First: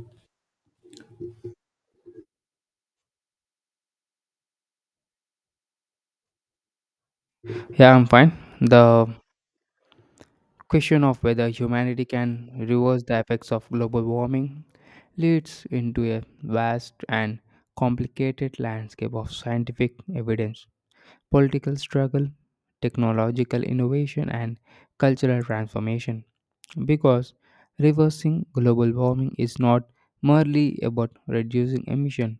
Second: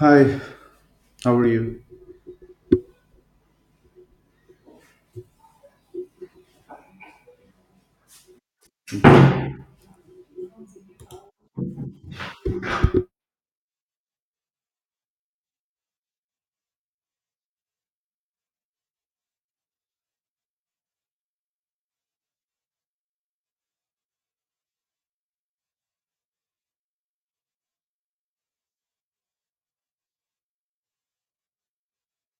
Hi, how are you? Yeah, I'm fine. The question of whether humanity can reverse the effects of global warming leads into a vast and complicated landscape of scientific evidence, political struggle, technological innovation, and cultural transformation. Because reversing global warming is not merely about reducing emission,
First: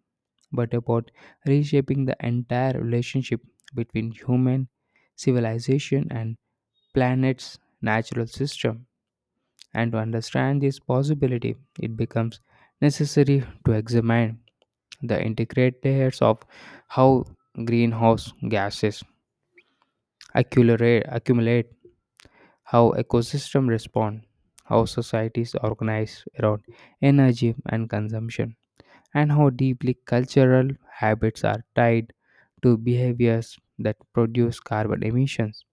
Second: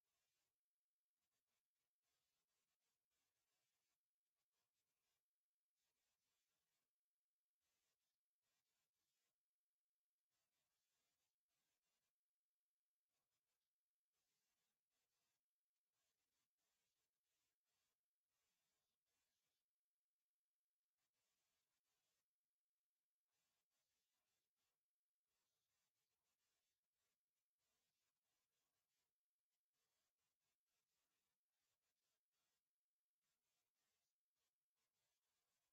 but about reshaping the entire relationship between human civilization and planet's natural system. And to understand this possibility, it becomes necessary to examine the integrate layers of how greenhouse gases accumulate, how ecosystems respond, how societies organize around energy and consumption, and how deeply cultural habits are tied to behaviors that produce carbon emissions,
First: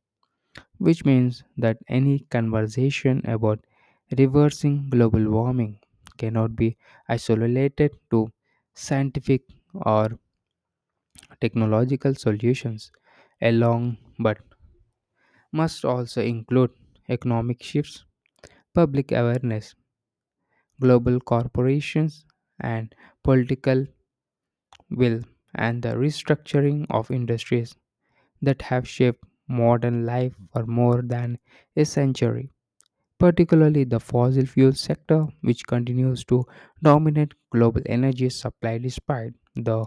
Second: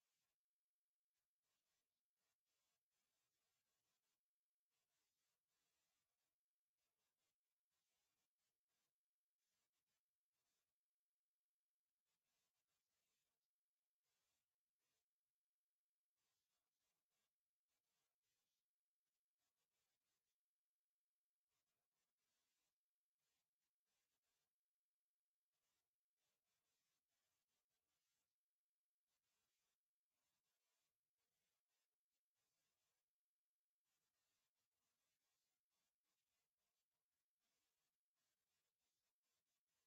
which means that any conversation about reversing global warming cannot be isolated to scientific or technological solutions alone, but must also include economic shifts, public awareness, global corporations, and political will, and the restructuring of industries that have shaped modern life for more than a century, particularly the fossil fuel sector, which continues to dominate global energy supply despite the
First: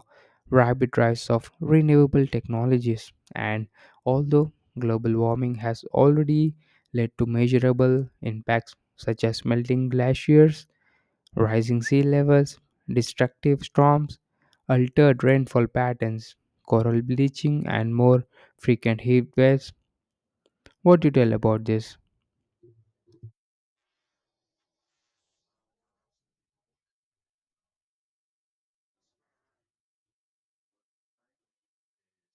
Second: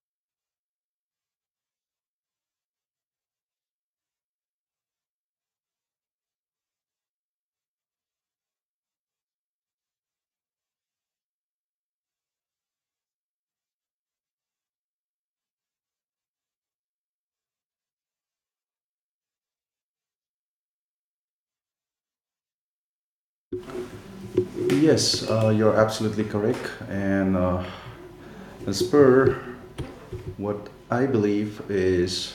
rapid rise of renewable technologies. And although global warming has already led to measurable impacts such as melting glaciers, rising sea levels, destructive storms, altered rainfall patterns, coral bleaching, and more frequent heat waves, what do you tell about this? Yes, you're absolutely correct. And as per what I believe is,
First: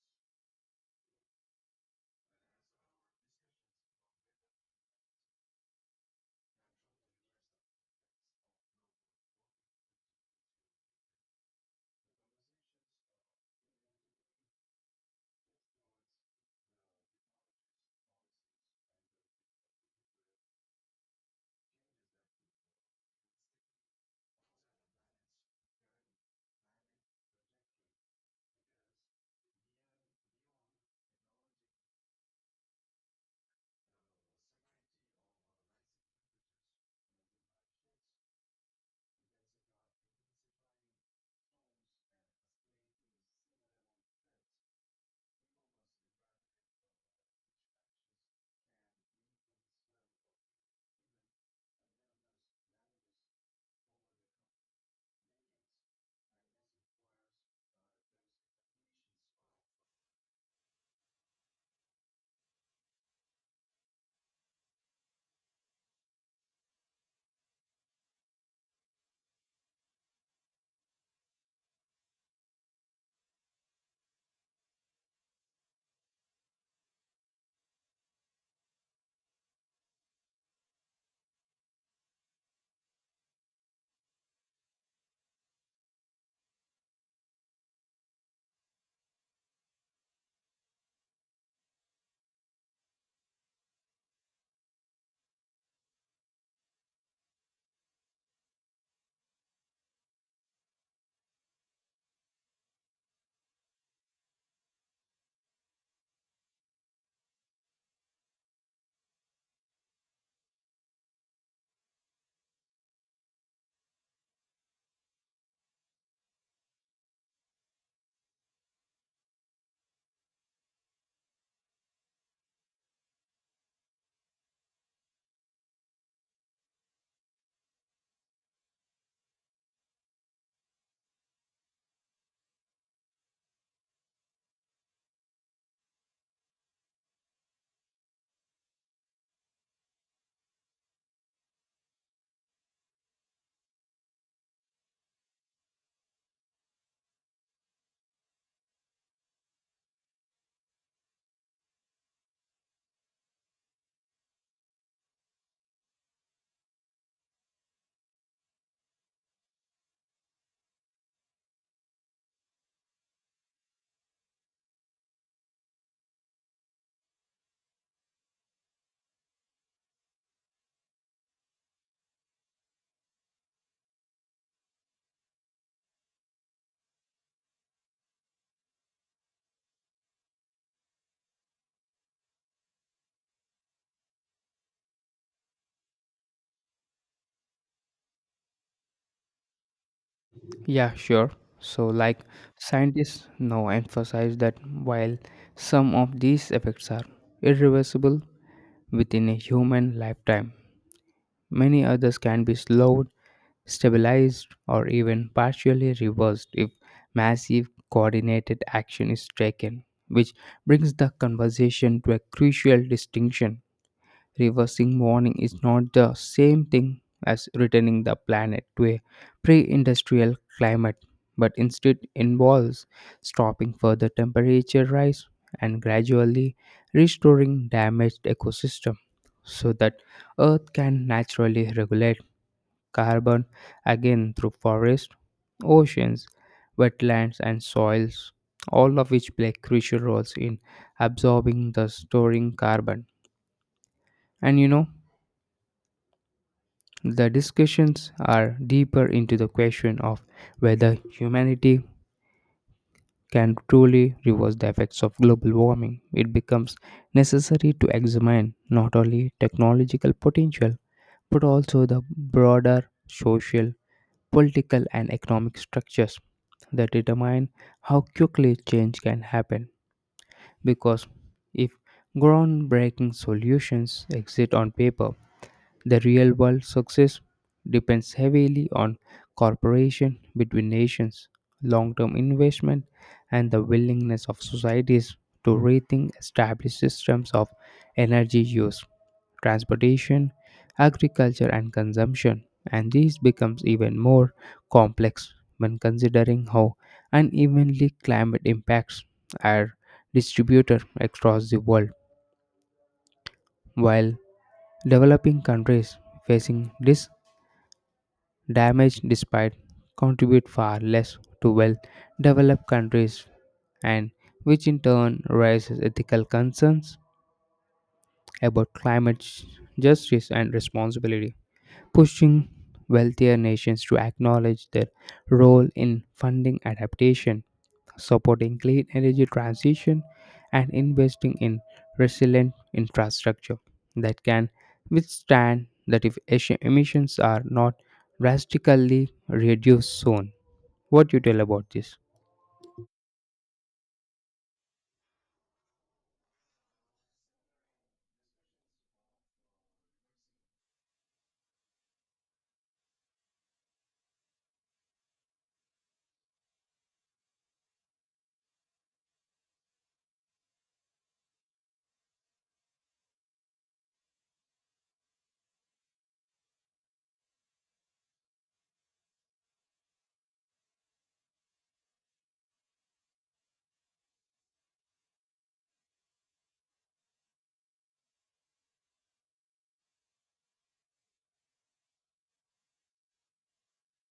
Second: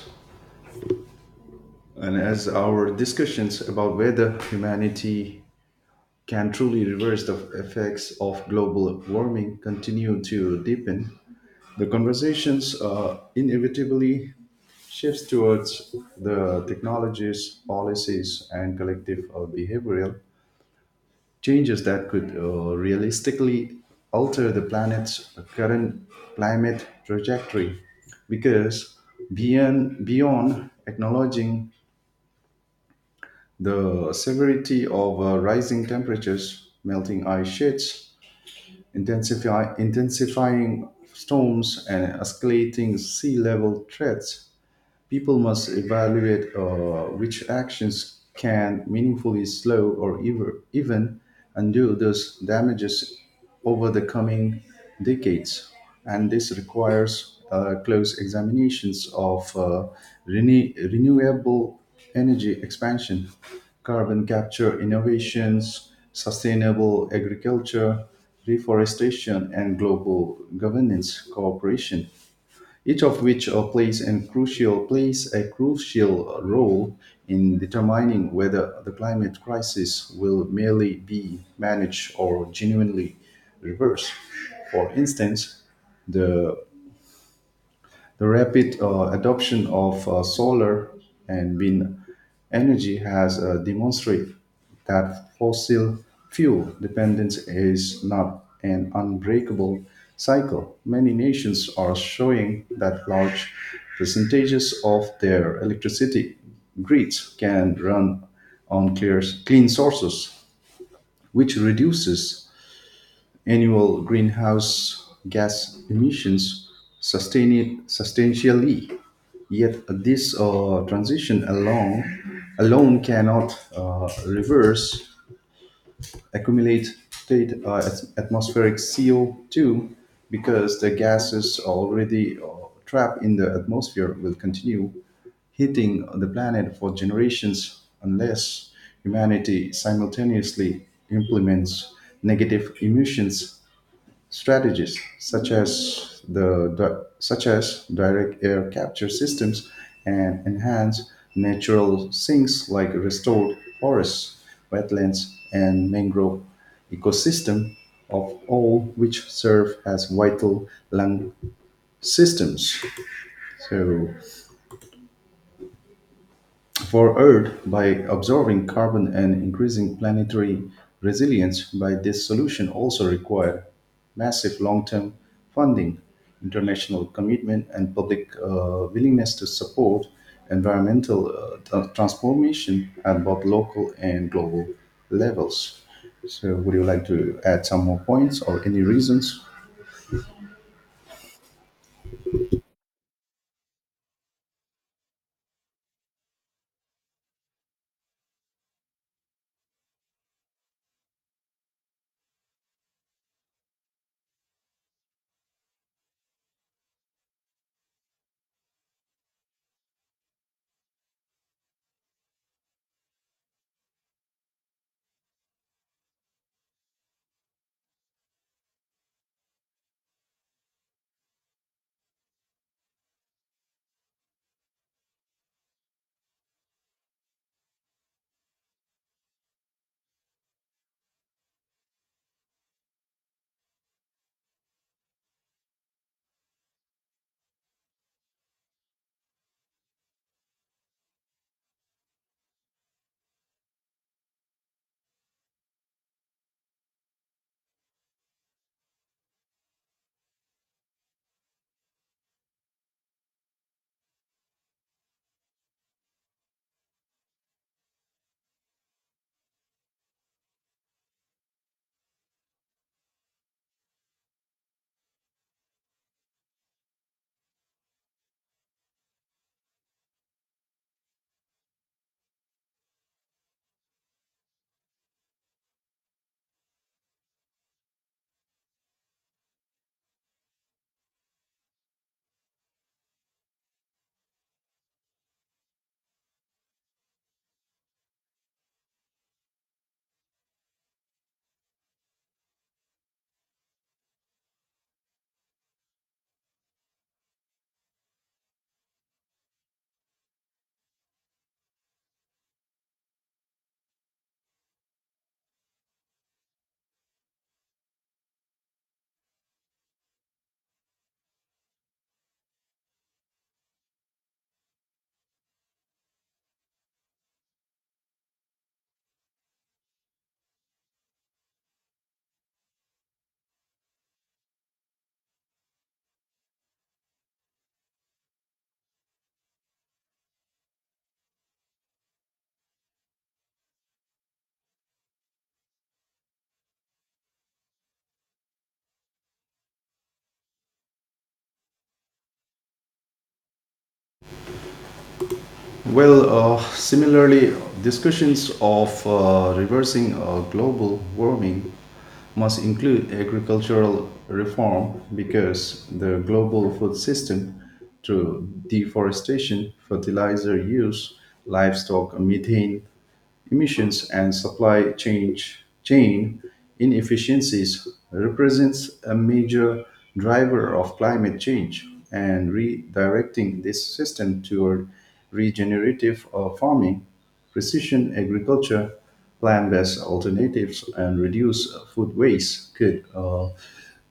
and as our discussions about whether humanity can truly reverse the effects of global warming continue to deepen, the conversations inevitably shifts towards the technologies, policies, and collective behavioral changes that could realistically alter the planet's current climate trajectory because beyond acknowledging the severity of rising temperatures, melting ice sheets, intensifying storms, and escalating sea level threats. People must evaluate which actions can meaningfully slow or even undo those damages over the coming decades. And this requires close examinations of renewable energy expansion, carbon capture innovations, sustainable agriculture, reforestation, and global governance cooperation, each of which plays a crucial role in determining whether the climate crisis will merely be managed or genuinely reversed. For instance, the the rapid adoption of solar and wind energy has demonstrated that fossil fuel dependence is not an unbreakable cycle. Many nations are showing that large percentages of their electricity grids can run on clean sources, which reduces annual greenhouse gas emissions substantially. Yet, this transition alone cannot reverse accumulated atmospheric CO2, because the gases already trapped in the atmosphere will continue hitting the planet for generations unless humanity simultaneously implements negative emissions strategies, such as such as direct air capture systems and enhanced natural sinks like restored forests, wetlands, and mangrove ecosystem, of all which serve as vital lung systems. So for Earth, by absorbing carbon and increasing planetary resilience, by this solution also require massive long-term funding, international commitment, and public willingness to support environmental transformation at both local and global levels. So, would you like to add some more points or any reasons? Yeah, sure. So, like scientists now emphasize that while some of these effects are irreversible within a human lifetime, many others can be slowed, stabilized, or even partially reversed if massive coordinated action is taken, which brings the conversation to a crucial distinction. Reversing warning is not the same thing as returning the planet to a pre industrial climate, but instead involves stopping further temperature rise and gradually restoring damaged ecosystem so that Earth can naturally regulate carbon again through forests, oceans, wetlands, and soils, all of which play crucial roles in absorbing the storing carbon. And the discussions are deeper into the question of whether humanity can truly reverse the effects of global warming. It becomes necessary to examine not only technological potential but also the broader social, political, and economic structures that determine how quickly change can happen. Because if groundbreaking solutions exist on paper, the real world success depends heavily on cooperation between nations, long term investment, and the willingness of societies to rethink established systems of energy use, transportation, agriculture, and consumption. And this becomes even more complex when considering how unevenly climate impacts are distributed across the world. While developing countries facing dis damage despite contribute far less to well developed countries, and which in turn raises ethical concerns about climate justice and responsibility, pushing wealthier nations to acknowledge their role in funding adaptation, supporting clean energy transition, and investing in resilient infrastructure that can withstand, that if emissions are not drastically reduced soon, what you tell about this? Well, similarly, discussions of reversing global warming must include agricultural reform, because the global food system, through deforestation, fertilizer use, livestock methane emissions and supply chain inefficiencies, represents a major driver of climate change, and redirecting this system toward regenerative farming, precision agriculture, plant-based alternatives, and reduce food waste could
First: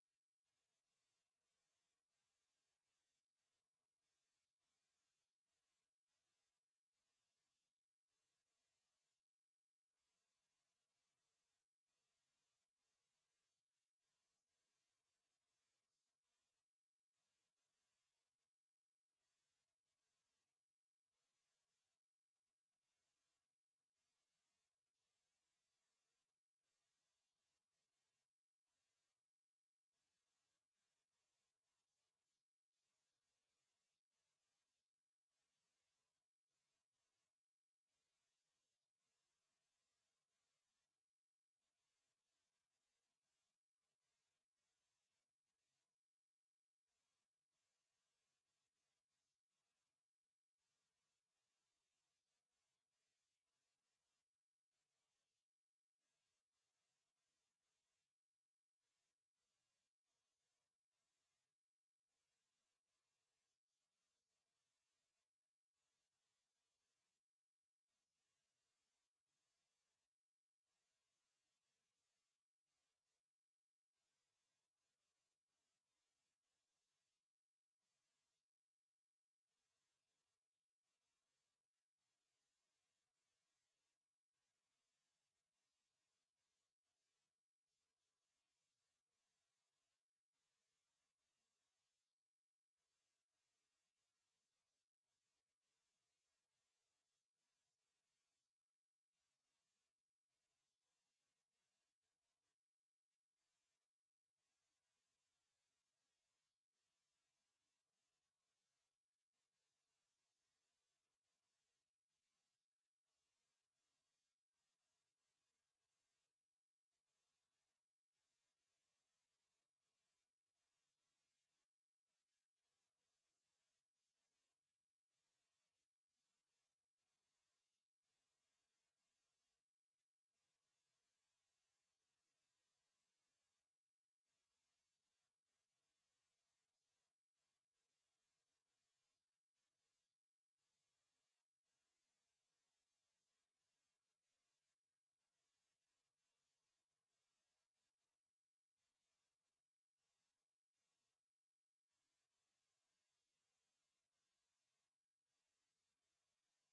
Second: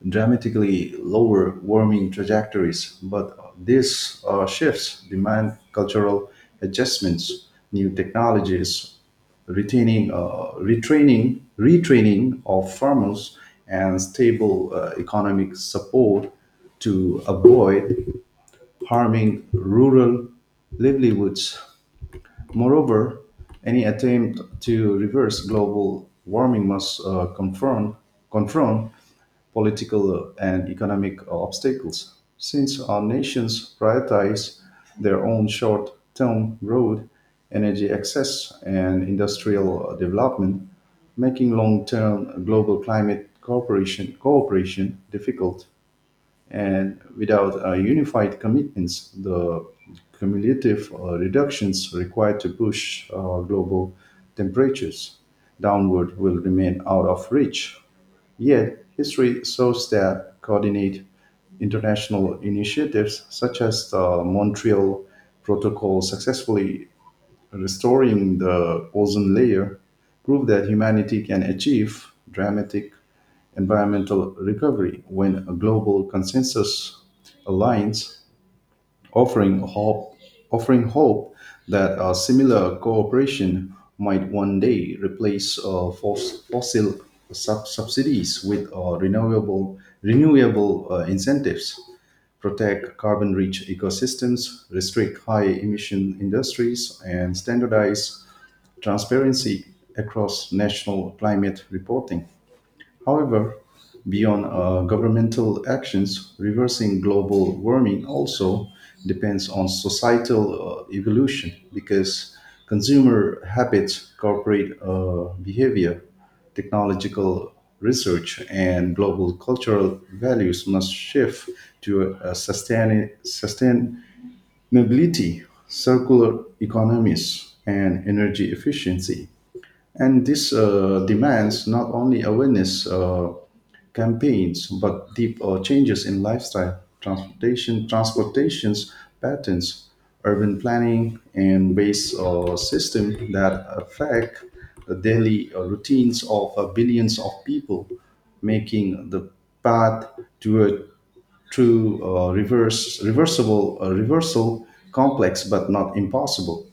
dramatically lower warming trajectories, but these shifts demand cultural adjustments, new technologies, retraining of farmers and stable economic support to avoid harming rural livelihoods. Moreover, any attempt to reverse global warming must confront political and economic obstacles, since our nations prioritize their own short term growth, energy access, and industrial development, making long term global climate cooperation difficult. And without unified commitments, the cumulative reductions required to push global temperatures downward will remain out of reach. Yet, history shows that coordinate international initiatives such as the Montreal Protocol successfully restoring the ozone layer prove that humanity can achieve dramatic environmental recovery when a global consensus aligns, offering hope, offering hope that a similar cooperation might one day replace fossil subsidies with renewable incentives, protect carbon-rich ecosystems, restrict high-emission industries, and standardize transparency across national climate reporting. However, beyond governmental actions, reversing global warming also depends on societal evolution, because consumer habits, corporate behavior, technological research, and global cultural values must shift to a sustainability, circular economies, and energy efficiency. And this demands not only awareness campaigns, but deep changes in lifestyle, transportations patterns, urban planning, and waste system that affect the daily routines of billions of people, making the path to a true reversal complex, but not impossible,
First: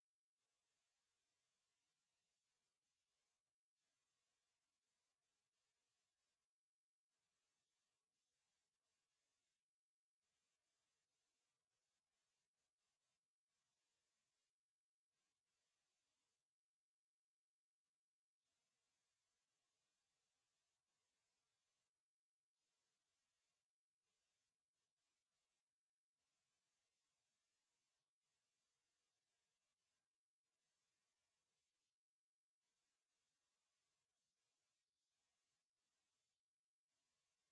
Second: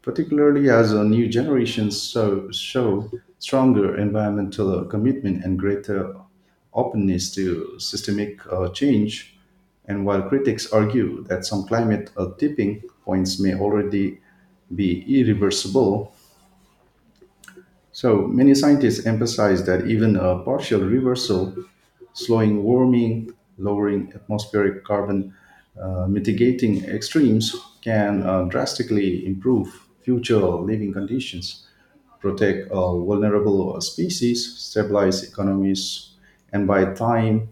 particularly as new generations show stronger environmental commitment and greater openness to systemic change. And while critics argue that some climate tipping points may already be irreversible, so many scientists emphasize that even a partial reversal, slowing warming, lowering atmospheric carbon, mitigating extremes, can drastically improve future living conditions, protect vulnerable species, stabilize economies, and buy time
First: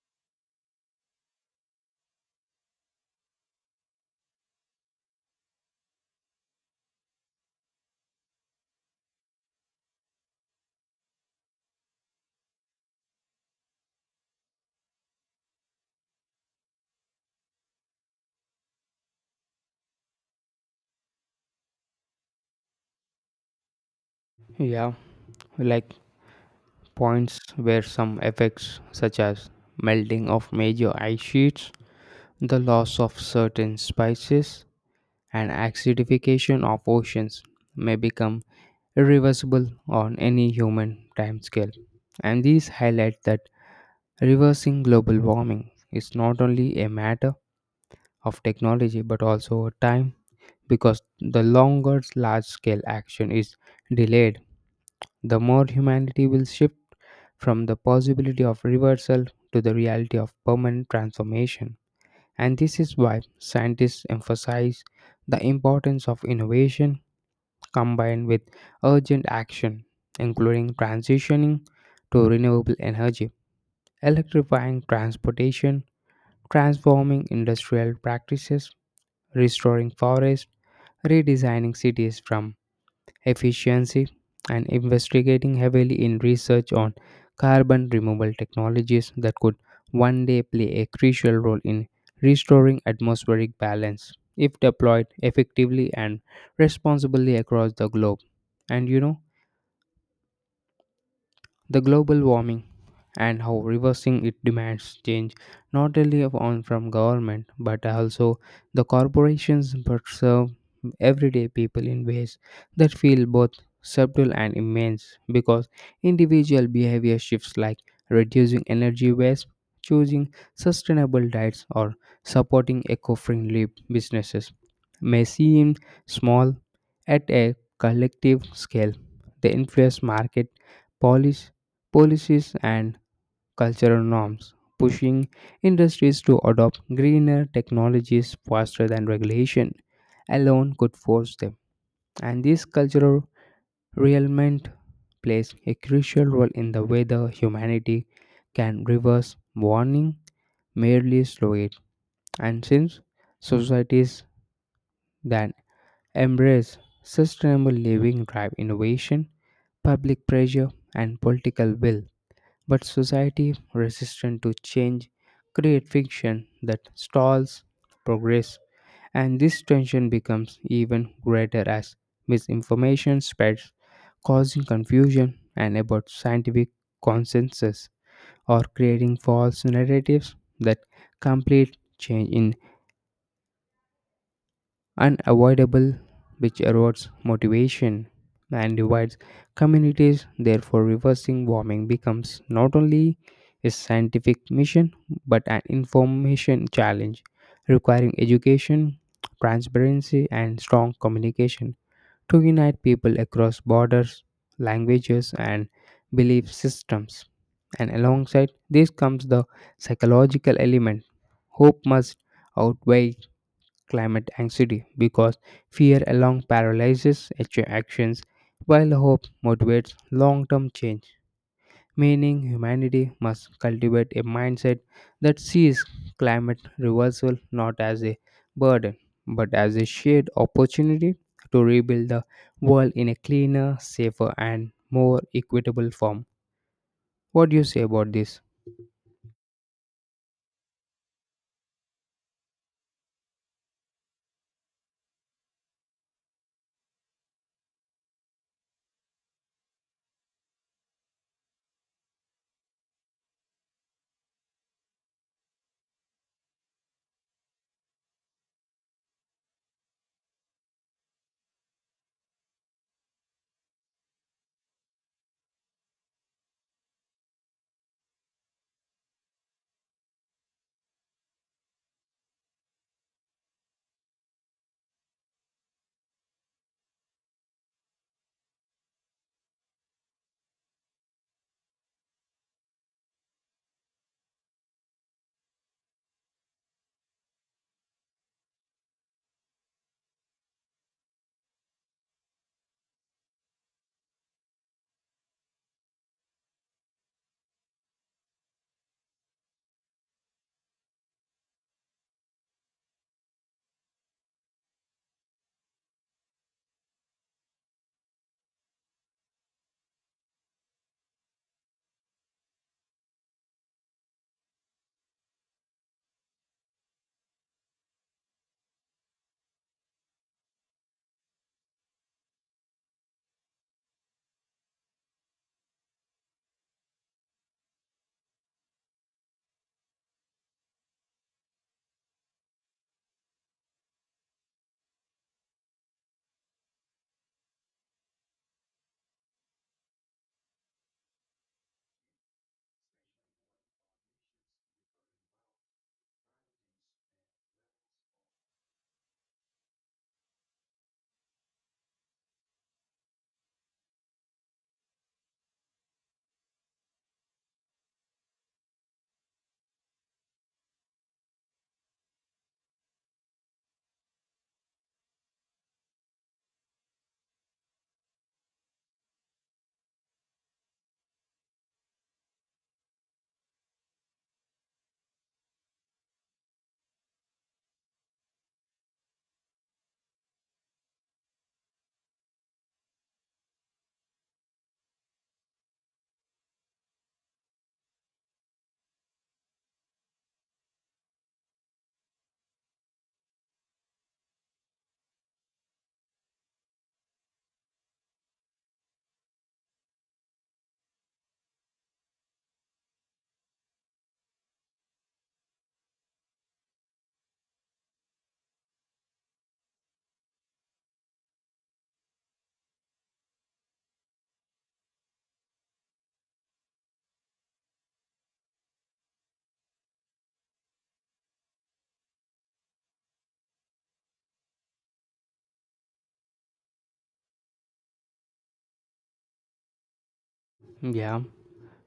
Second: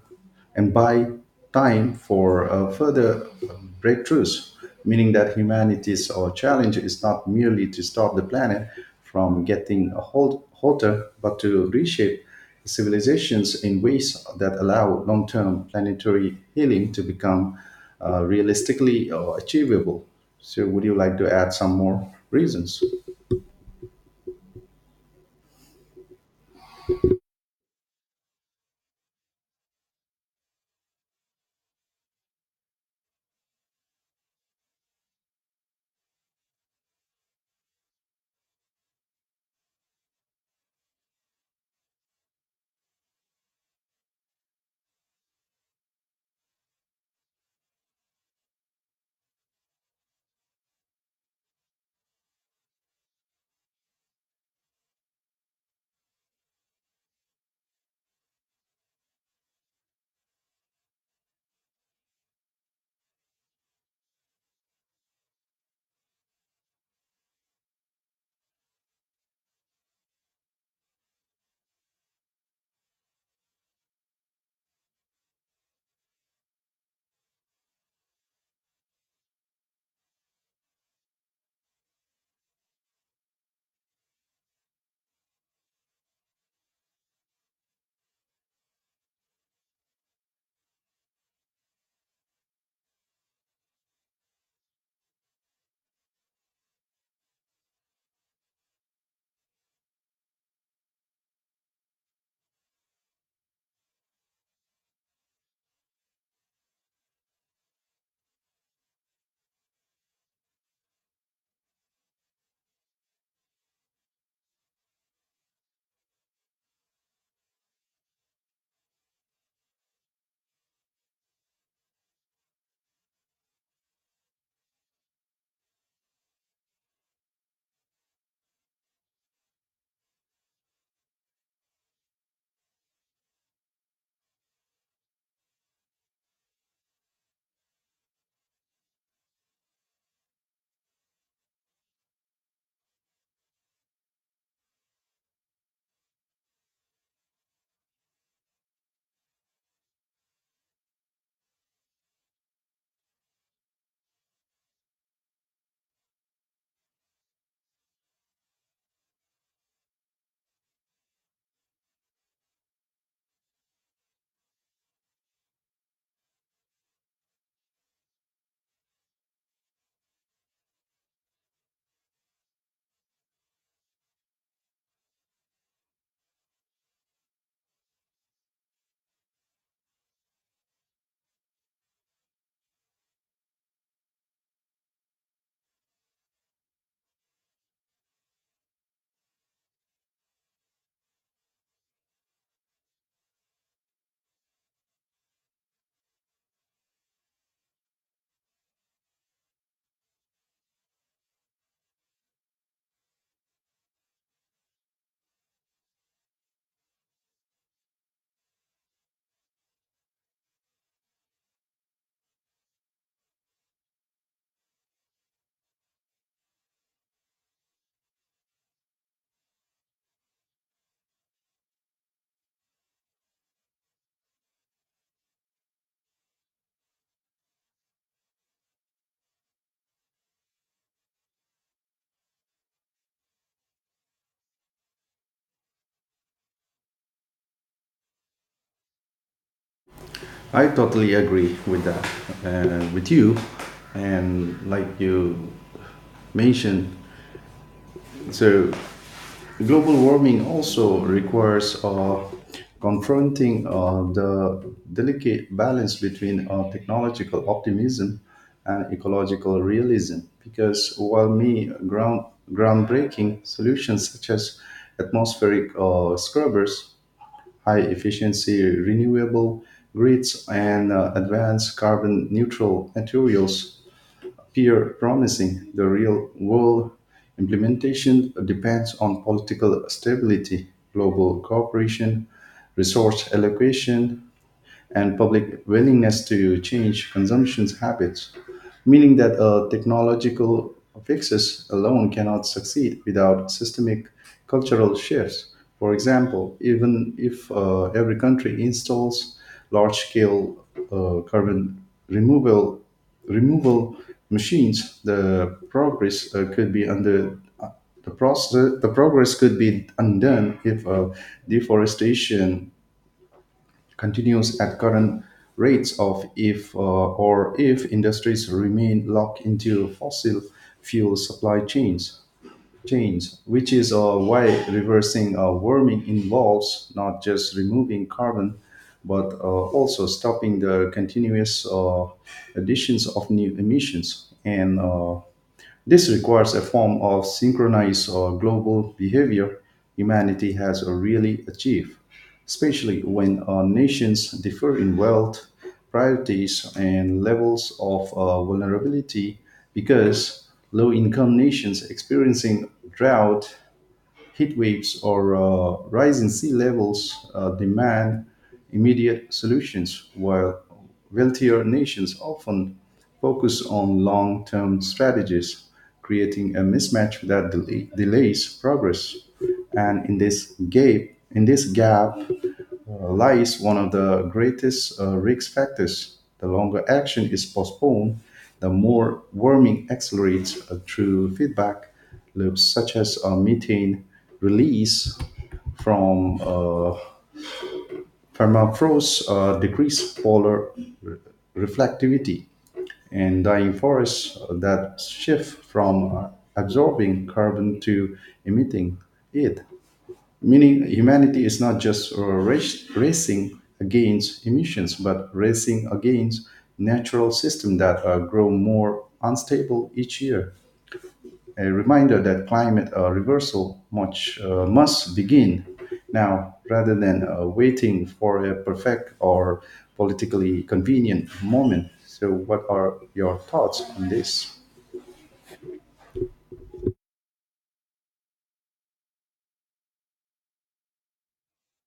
and buy time for further breakthroughs. Meaning that humanity's challenge is not merely to stop the planet from getting a hotter, but to reshape civilizations in ways that allow long-term planetary healing to become realistically achievable. So, would you like to add some more reasons? Yeah, like points where some effects such as melting of major ice sheets, the loss of certain species, and acidification of oceans may become irreversible on any human timescale. And these highlight that reversing global warming is not only a matter of technology but also a time, because the longer large scale action is delayed, the more humanity will shift from the possibility of reversal to the reality of permanent transformation. And this is why scientists emphasize the importance of innovation combined with urgent action, including transitioning to renewable energy, electrifying transportation, transforming industrial practices, restoring forests, redesigning cities from efficiency, and investigating heavily in research on carbon removal technologies that could one day play a crucial role in restoring atmospheric balance if deployed effectively and responsibly across the globe. And the global warming and how reversing it demands change not only of- on from government but also the corporations but serve everyday people in ways that feel both subtle and immense, because individual behavior shifts like reducing energy waste, choosing sustainable diets, or supporting eco-friendly businesses may seem small at a collective scale, they influence market policy policies, and cultural norms, pushing industries to adopt greener technologies faster than regulation alone could force them. And this cultural realignment plays a crucial role in the way the humanity can reverse warning, merely slow it. And since societies that embrace sustainable living drive innovation, public pressure, and political will, but society, resistant to change, create fiction that stalls progress, and this tension becomes even greater as misinformation spreads, causing confusion and about scientific consensus or creating false narratives that complete change in unavoidable, which erodes motivation and divides communities. Therefore, reversing warming becomes not only a scientific mission but an information challenge, requiring education, transparency, and strong communication to unite people across borders, languages, and belief systems. And alongside this comes the psychological element. Hope must outweigh climate anxiety because fear alone paralyzes actions while hope motivates long-term change, meaning humanity must cultivate a mindset that sees climate reversal not as a burden but as a shared opportunity to rebuild the world in a cleaner, safer, and more equitable form. What do you say about this? I totally agree with that, with you, and like you mentioned, so global warming also requires confronting the delicate balance between technological optimism and ecological realism, because while me ground groundbreaking solutions such as atmospheric scrubbers, high efficiency renewable grids, and advanced carbon neutral materials appear promising. The real world implementation depends on political stability, global cooperation, resource allocation, and public willingness to change consumption's habits, meaning that technological fixes alone cannot succeed without systemic cultural shifts. For example, even if every country installs large-scale carbon removal removal machines, the progress could be under the process. The progress could be undone if deforestation continues at current rates of if or if industries remain locked into fossil fuel supply chains, which is why reversing warming involves not just removing carbon but also stopping the continuous additions of new emissions, and this requires a form of synchronized or global behavior humanity has really achieved, especially when nations differ in wealth, priorities, and levels of vulnerability, because low income nations experiencing drought, heat waves, or rising sea levels demand immediate solutions, while wealthier nations often focus on long-term strategies, creating a mismatch that delays progress. And in this gap lies one of the greatest risk factors. The longer action is postponed, the more warming accelerates through feedback loops such as methane release from permafrost, decrease polar re- reflectivity. In dying forests, that shift from absorbing carbon to emitting it, meaning humanity is not just racing against emissions, but racing against natural systems that grow more unstable each year, a reminder that climate reversal must begin now rather than waiting for a perfect or politically convenient moment. So, what are your thoughts on this? Yeah,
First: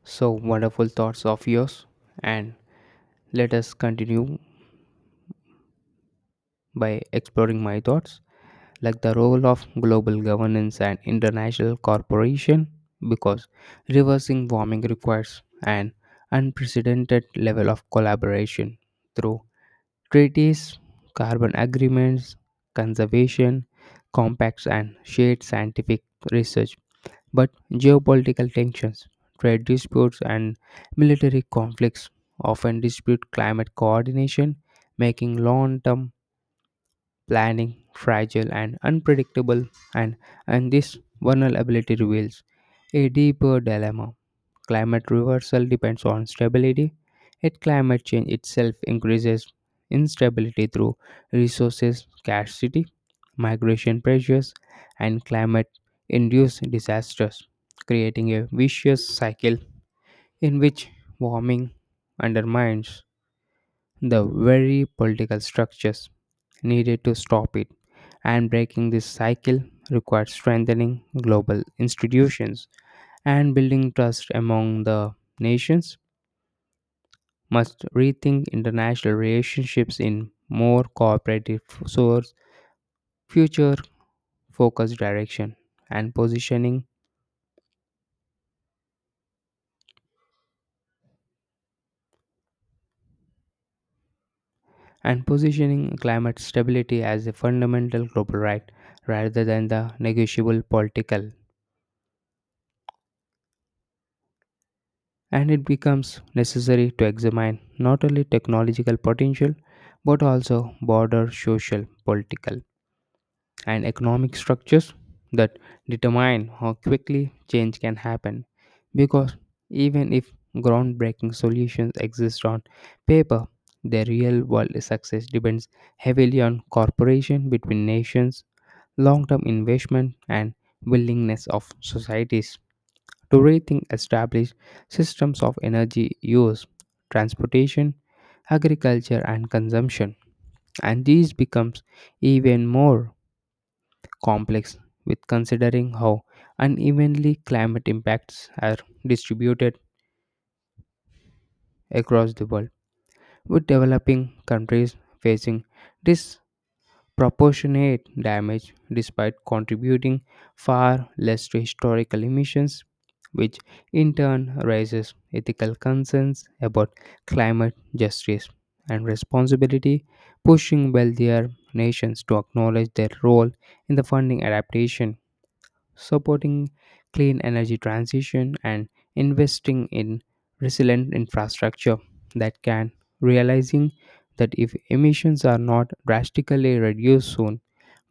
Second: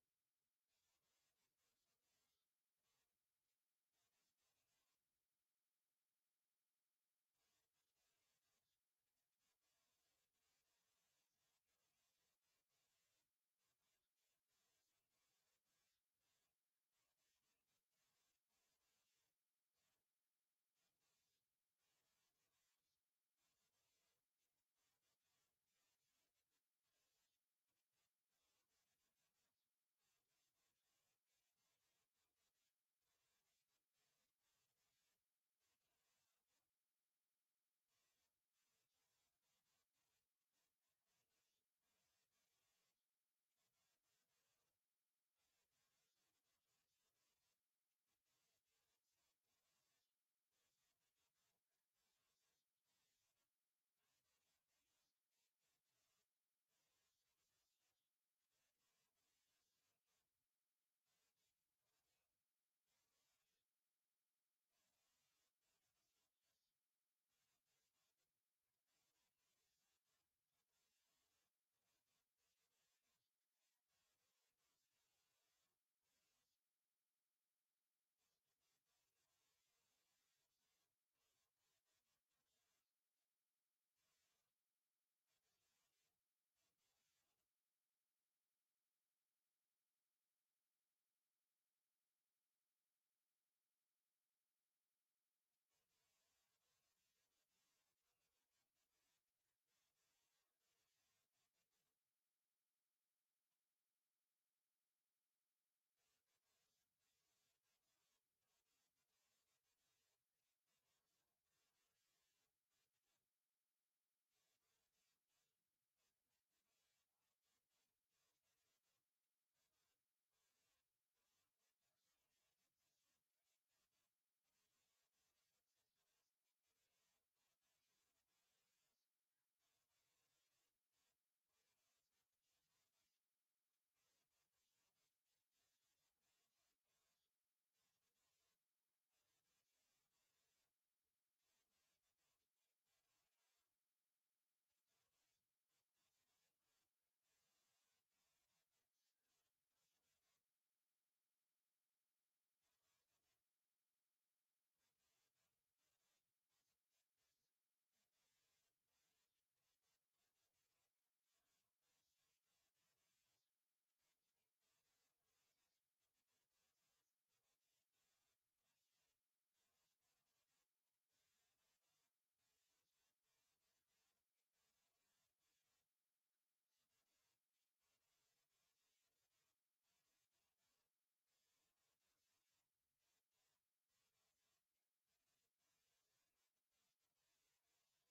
so wonderful thoughts of yours. And let us continue by exploring my thoughts, like the role of global governance and international cooperation, because reversing warming requires an unprecedented level of collaboration through treaties, carbon agreements, conservation compacts, and shared scientific research. But geopolitical tensions, trade disputes, and military conflicts often dispute climate coordination, making long-term planning fragile and unpredictable, and, and this vulnerability reveals a deeper dilemma. Climate reversal depends on stability, yet climate change itself increases instability through resources scarcity, migration pressures, and climate induced disasters, creating a vicious cycle in which warming undermines the very political structures needed to stop it, and breaking this cycle requires strengthening global institutions and building trust among the nations, must rethink international relationships in more cooperative source, future focused direction, and positioning and positioning climate stability as a fundamental global right rather than the negotiable political. And it becomes necessary to examine not only technological potential but also broader social, political, and economic structures that determine how quickly change can happen. Because even if groundbreaking solutions exist on paper, the real world success depends heavily on cooperation between nations, long term investment, and willingness of societies to rethink established systems of energy use, transportation, agriculture, and consumption. And these becomes even more complex with considering how unevenly climate impacts are distributed across the world, with developing countries facing dis- proportionate damage despite contributing far less to historical emissions, which in turn raises ethical concerns about climate justice and responsibility, pushing wealthier nations to acknowledge their role in the funding adaptation, supporting clean energy transition, and investing in resilient infrastructure that can, realizing that if emissions are not drastically reduced soon,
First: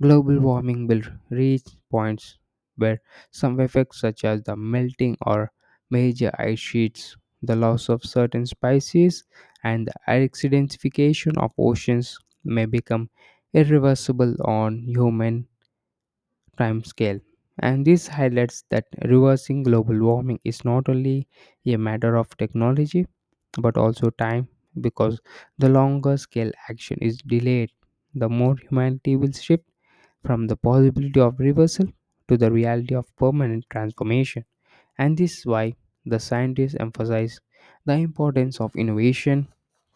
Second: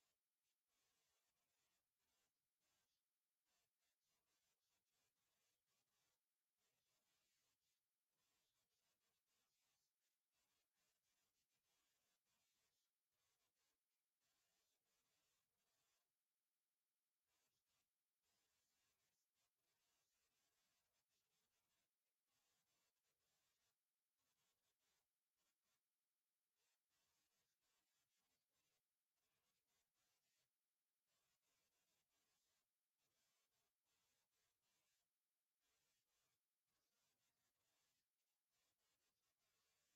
global warming will reach points where some effects, such as the melting or major ice sheets, the loss of certain species, and the acidification of oceans, may become irreversible on human timescale. And this highlights that reversing global warming is not only a matter of technology but also time, because the longer scale action is delayed, the more humanity will shift from the possibility of reversal to the reality of permanent transformation. And this is why the scientists emphasize the importance of innovation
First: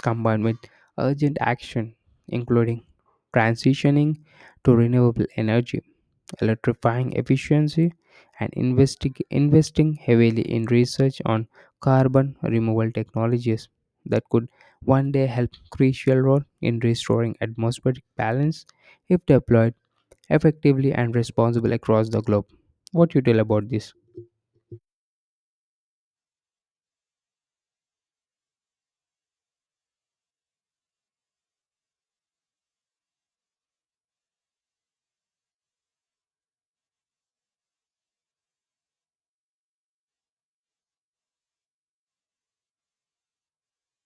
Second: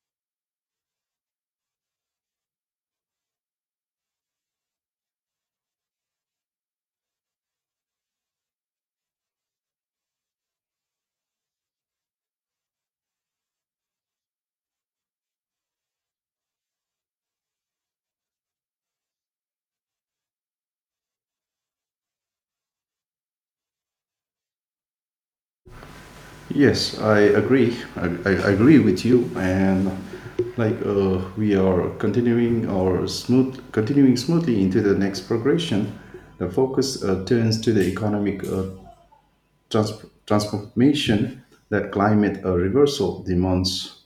combined with urgent action, including transitioning to renewable energy, electrifying efficiency, and investing heavily in research on carbon removal technologies that could one day help crucial role in restoring atmospheric balance if deployed effectively and responsible across the globe. What you tell about this? Yes, I agree. I agree with you. And like we are continuing our continuing smoothly into the next progression, the focus turns to the economic transformation that climate reversal demands,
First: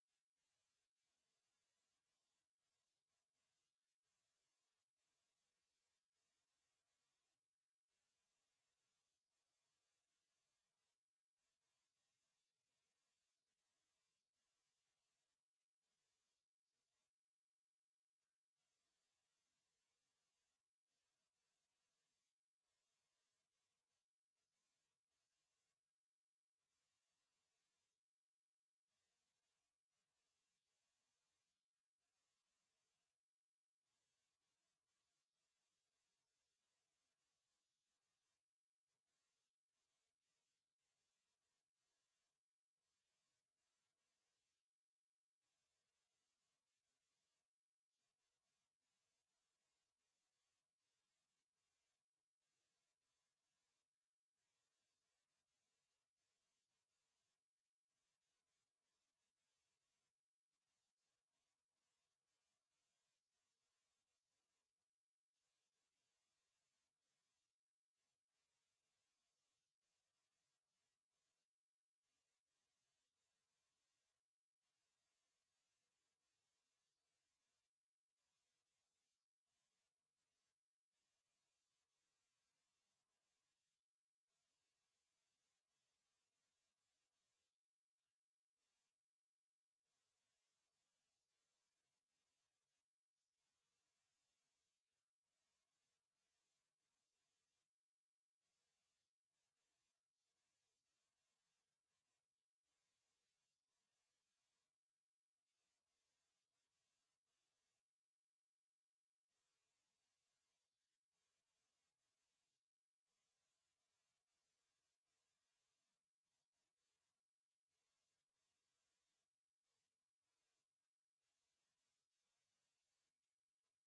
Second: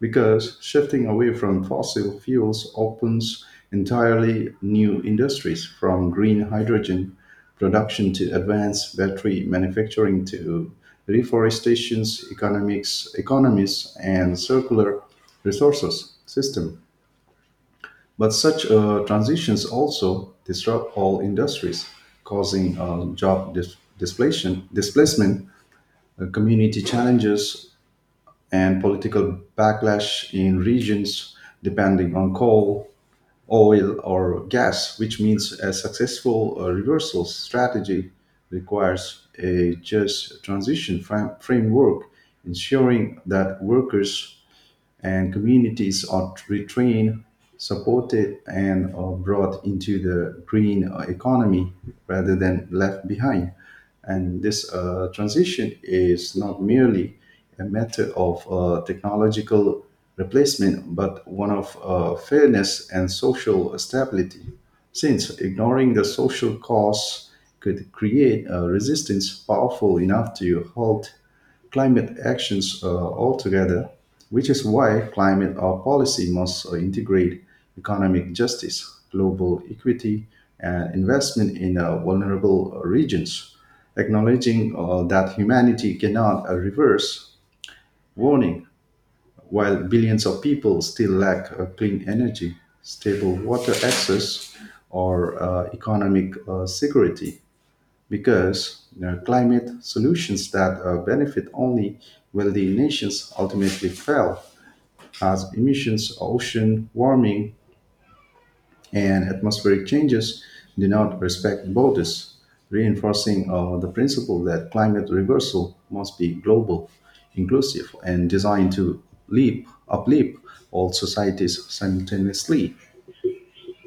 because shifting away from fossil fuels opens entirely new industries, from green hydrogen production to advanced battery manufacturing to reforestation's economics economies and circular resources system, but such transitions also disrupt all industries, causing job displacement community challenges, and political backlash in regions depending on coal, oil, or gas, which means a successful reversal strategy requires a just transition framework, ensuring that workers and communities are retrained, supported, and are brought into the green economy rather than left behind. And this transition is not merely a matter of technological replacement, but one of fairness and social stability, since ignoring the social costs could create a resistance powerful enough to halt climate actions altogether, which is why climate policy must integrate economic justice, global equity, and investment in vulnerable regions, acknowledging that humanity cannot reverse warning while billions of people still lack clean energy, stable water access, or economic security, because you know, climate solutions that benefit only wealthy nations ultimately fail, as emissions, ocean warming, and atmospheric changes do not respect borders, reinforcing the principle that climate reversal must be global, inclusive, and designed to uplift all societies simultaneously.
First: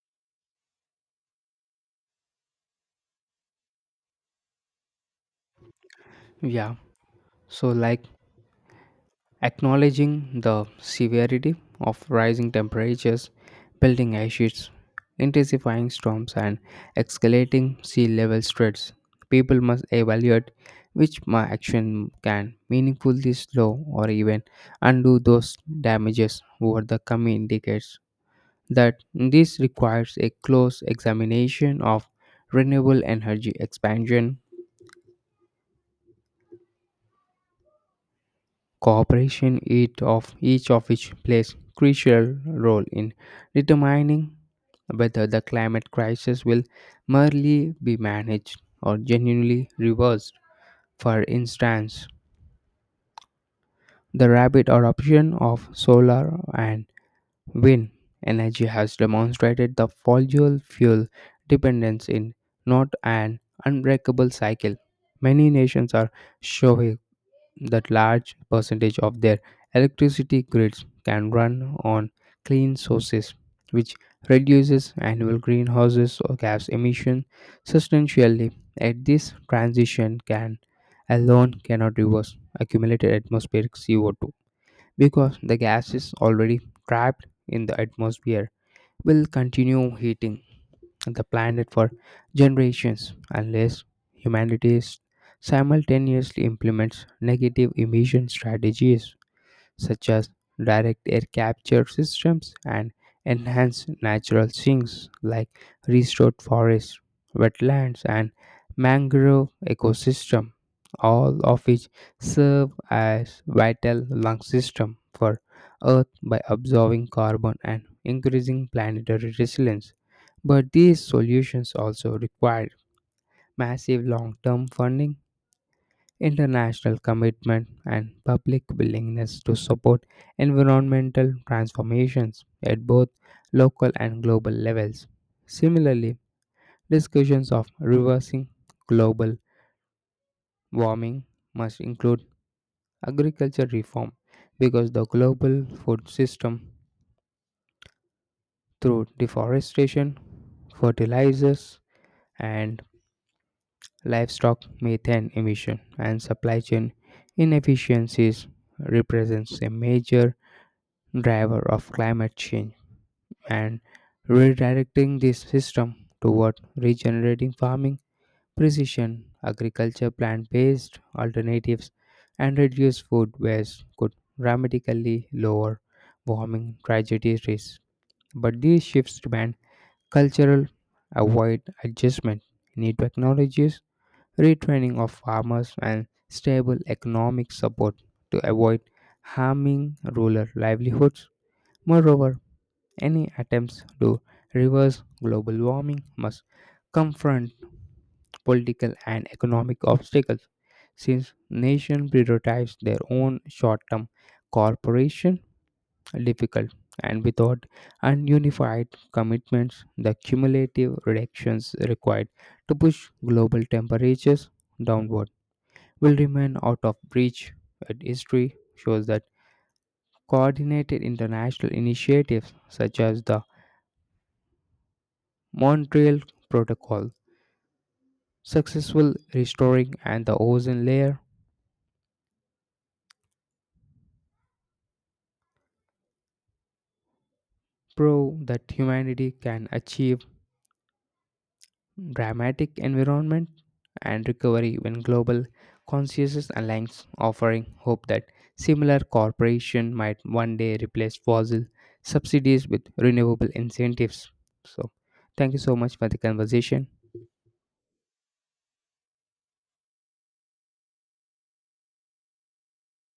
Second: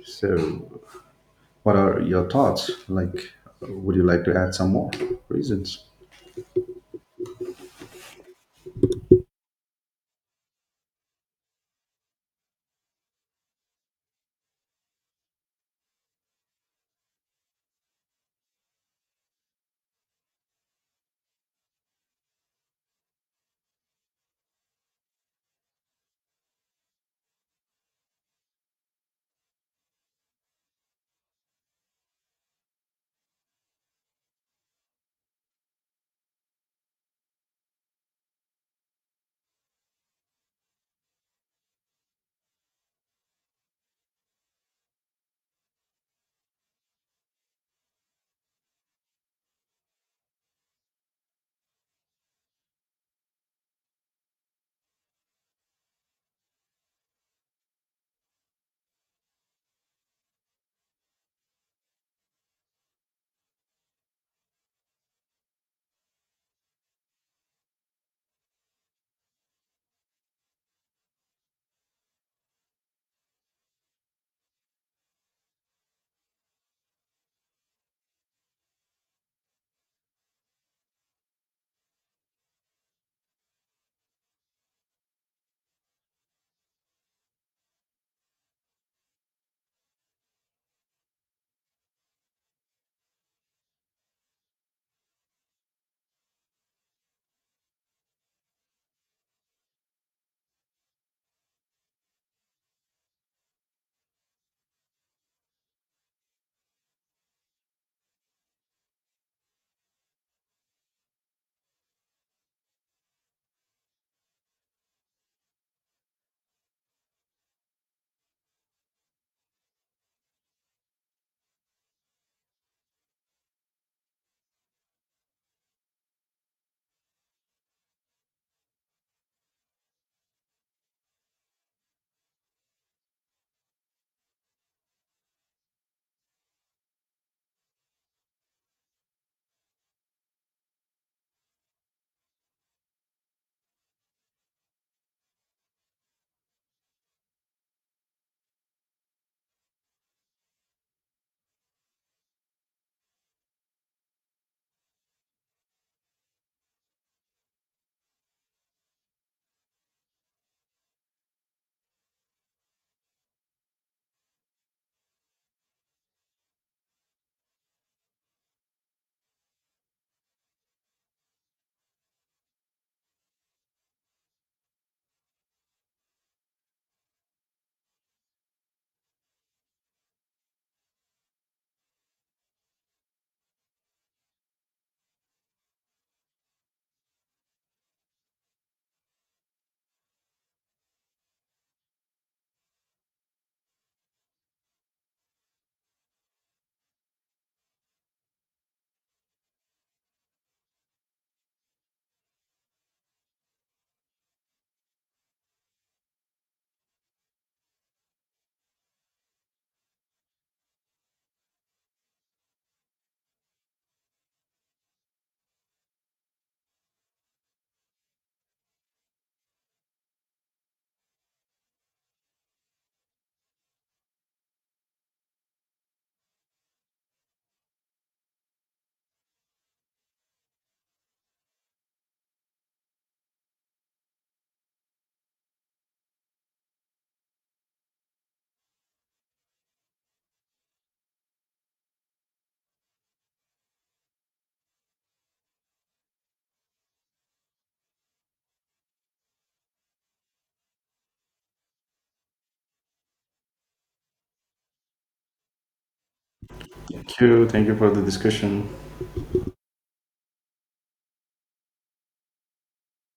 So, what are your thoughts? Like, would you like to add some more reasons? Yeah, so like acknowledging the severity of rising temperatures, building ice sheets, intensifying storms, and escalating sea level threats, people must evaluate which my action can meaningfully slow or even undo those damages over the coming decades. That this requires a close examination of renewable energy expansion cooperation, it of each of which plays crucial role in determining whether the climate crisis will merely be managed or genuinely reversed. For instance, the rapid adoption of solar and wind energy has demonstrated the fossil fuel dependence in not an unbreakable cycle. Many nations are showing that large percentage of their electricity grids can run on clean sources, which reduces annual greenhouses or gas emission substantially. At this transition can alone cannot reverse accumulated atmospheric CO2 because the gas is already trapped in the atmosphere will continue heating the planet for generations unless humanity simultaneously implements negative emission strategies such as direct air capture systems and enhanced natural sinks like restored forests, wetlands, and mangrove ecosystem, all of which serve as vital lung system for Earth by absorbing carbon and increasing planetary resilience. But these solutions also require massive long-term funding, international commitment, and public willingness to support environmental transformations at both local and global levels. Similarly, discussions of reversing global warming must include agriculture reform because the global food system, through deforestation, fertilizers, and livestock methane emission and supply chain inefficiencies, represents a major driver of climate change, and redirecting this system toward regenerating farming, precision agriculture, plant based alternatives, and reduced food waste could dramatically lower warming tragedy risks. But these shifts demand cultural avoid adjustment, new technologies, retraining of farmers, and stable economic support to avoid harming rural livelihoods. Moreover, any attempts to reverse global warming must confront political and economic obstacles. Since nations prioritize their own short term cooperation, difficult, and without ununified commitments, the cumulative reductions required to push global temperatures downward will remain out of reach. But history shows that coordinated international initiatives such as the Montreal Protocol, successful restoring and the ozone layer, prove that humanity can achieve dramatic environment and recovery when global consciousness aligns, offering hope that similar cooperation might one day replace fossil subsidies with renewable incentives. So, thank you so much for the conversation. Thank you. Thank you for the discussion.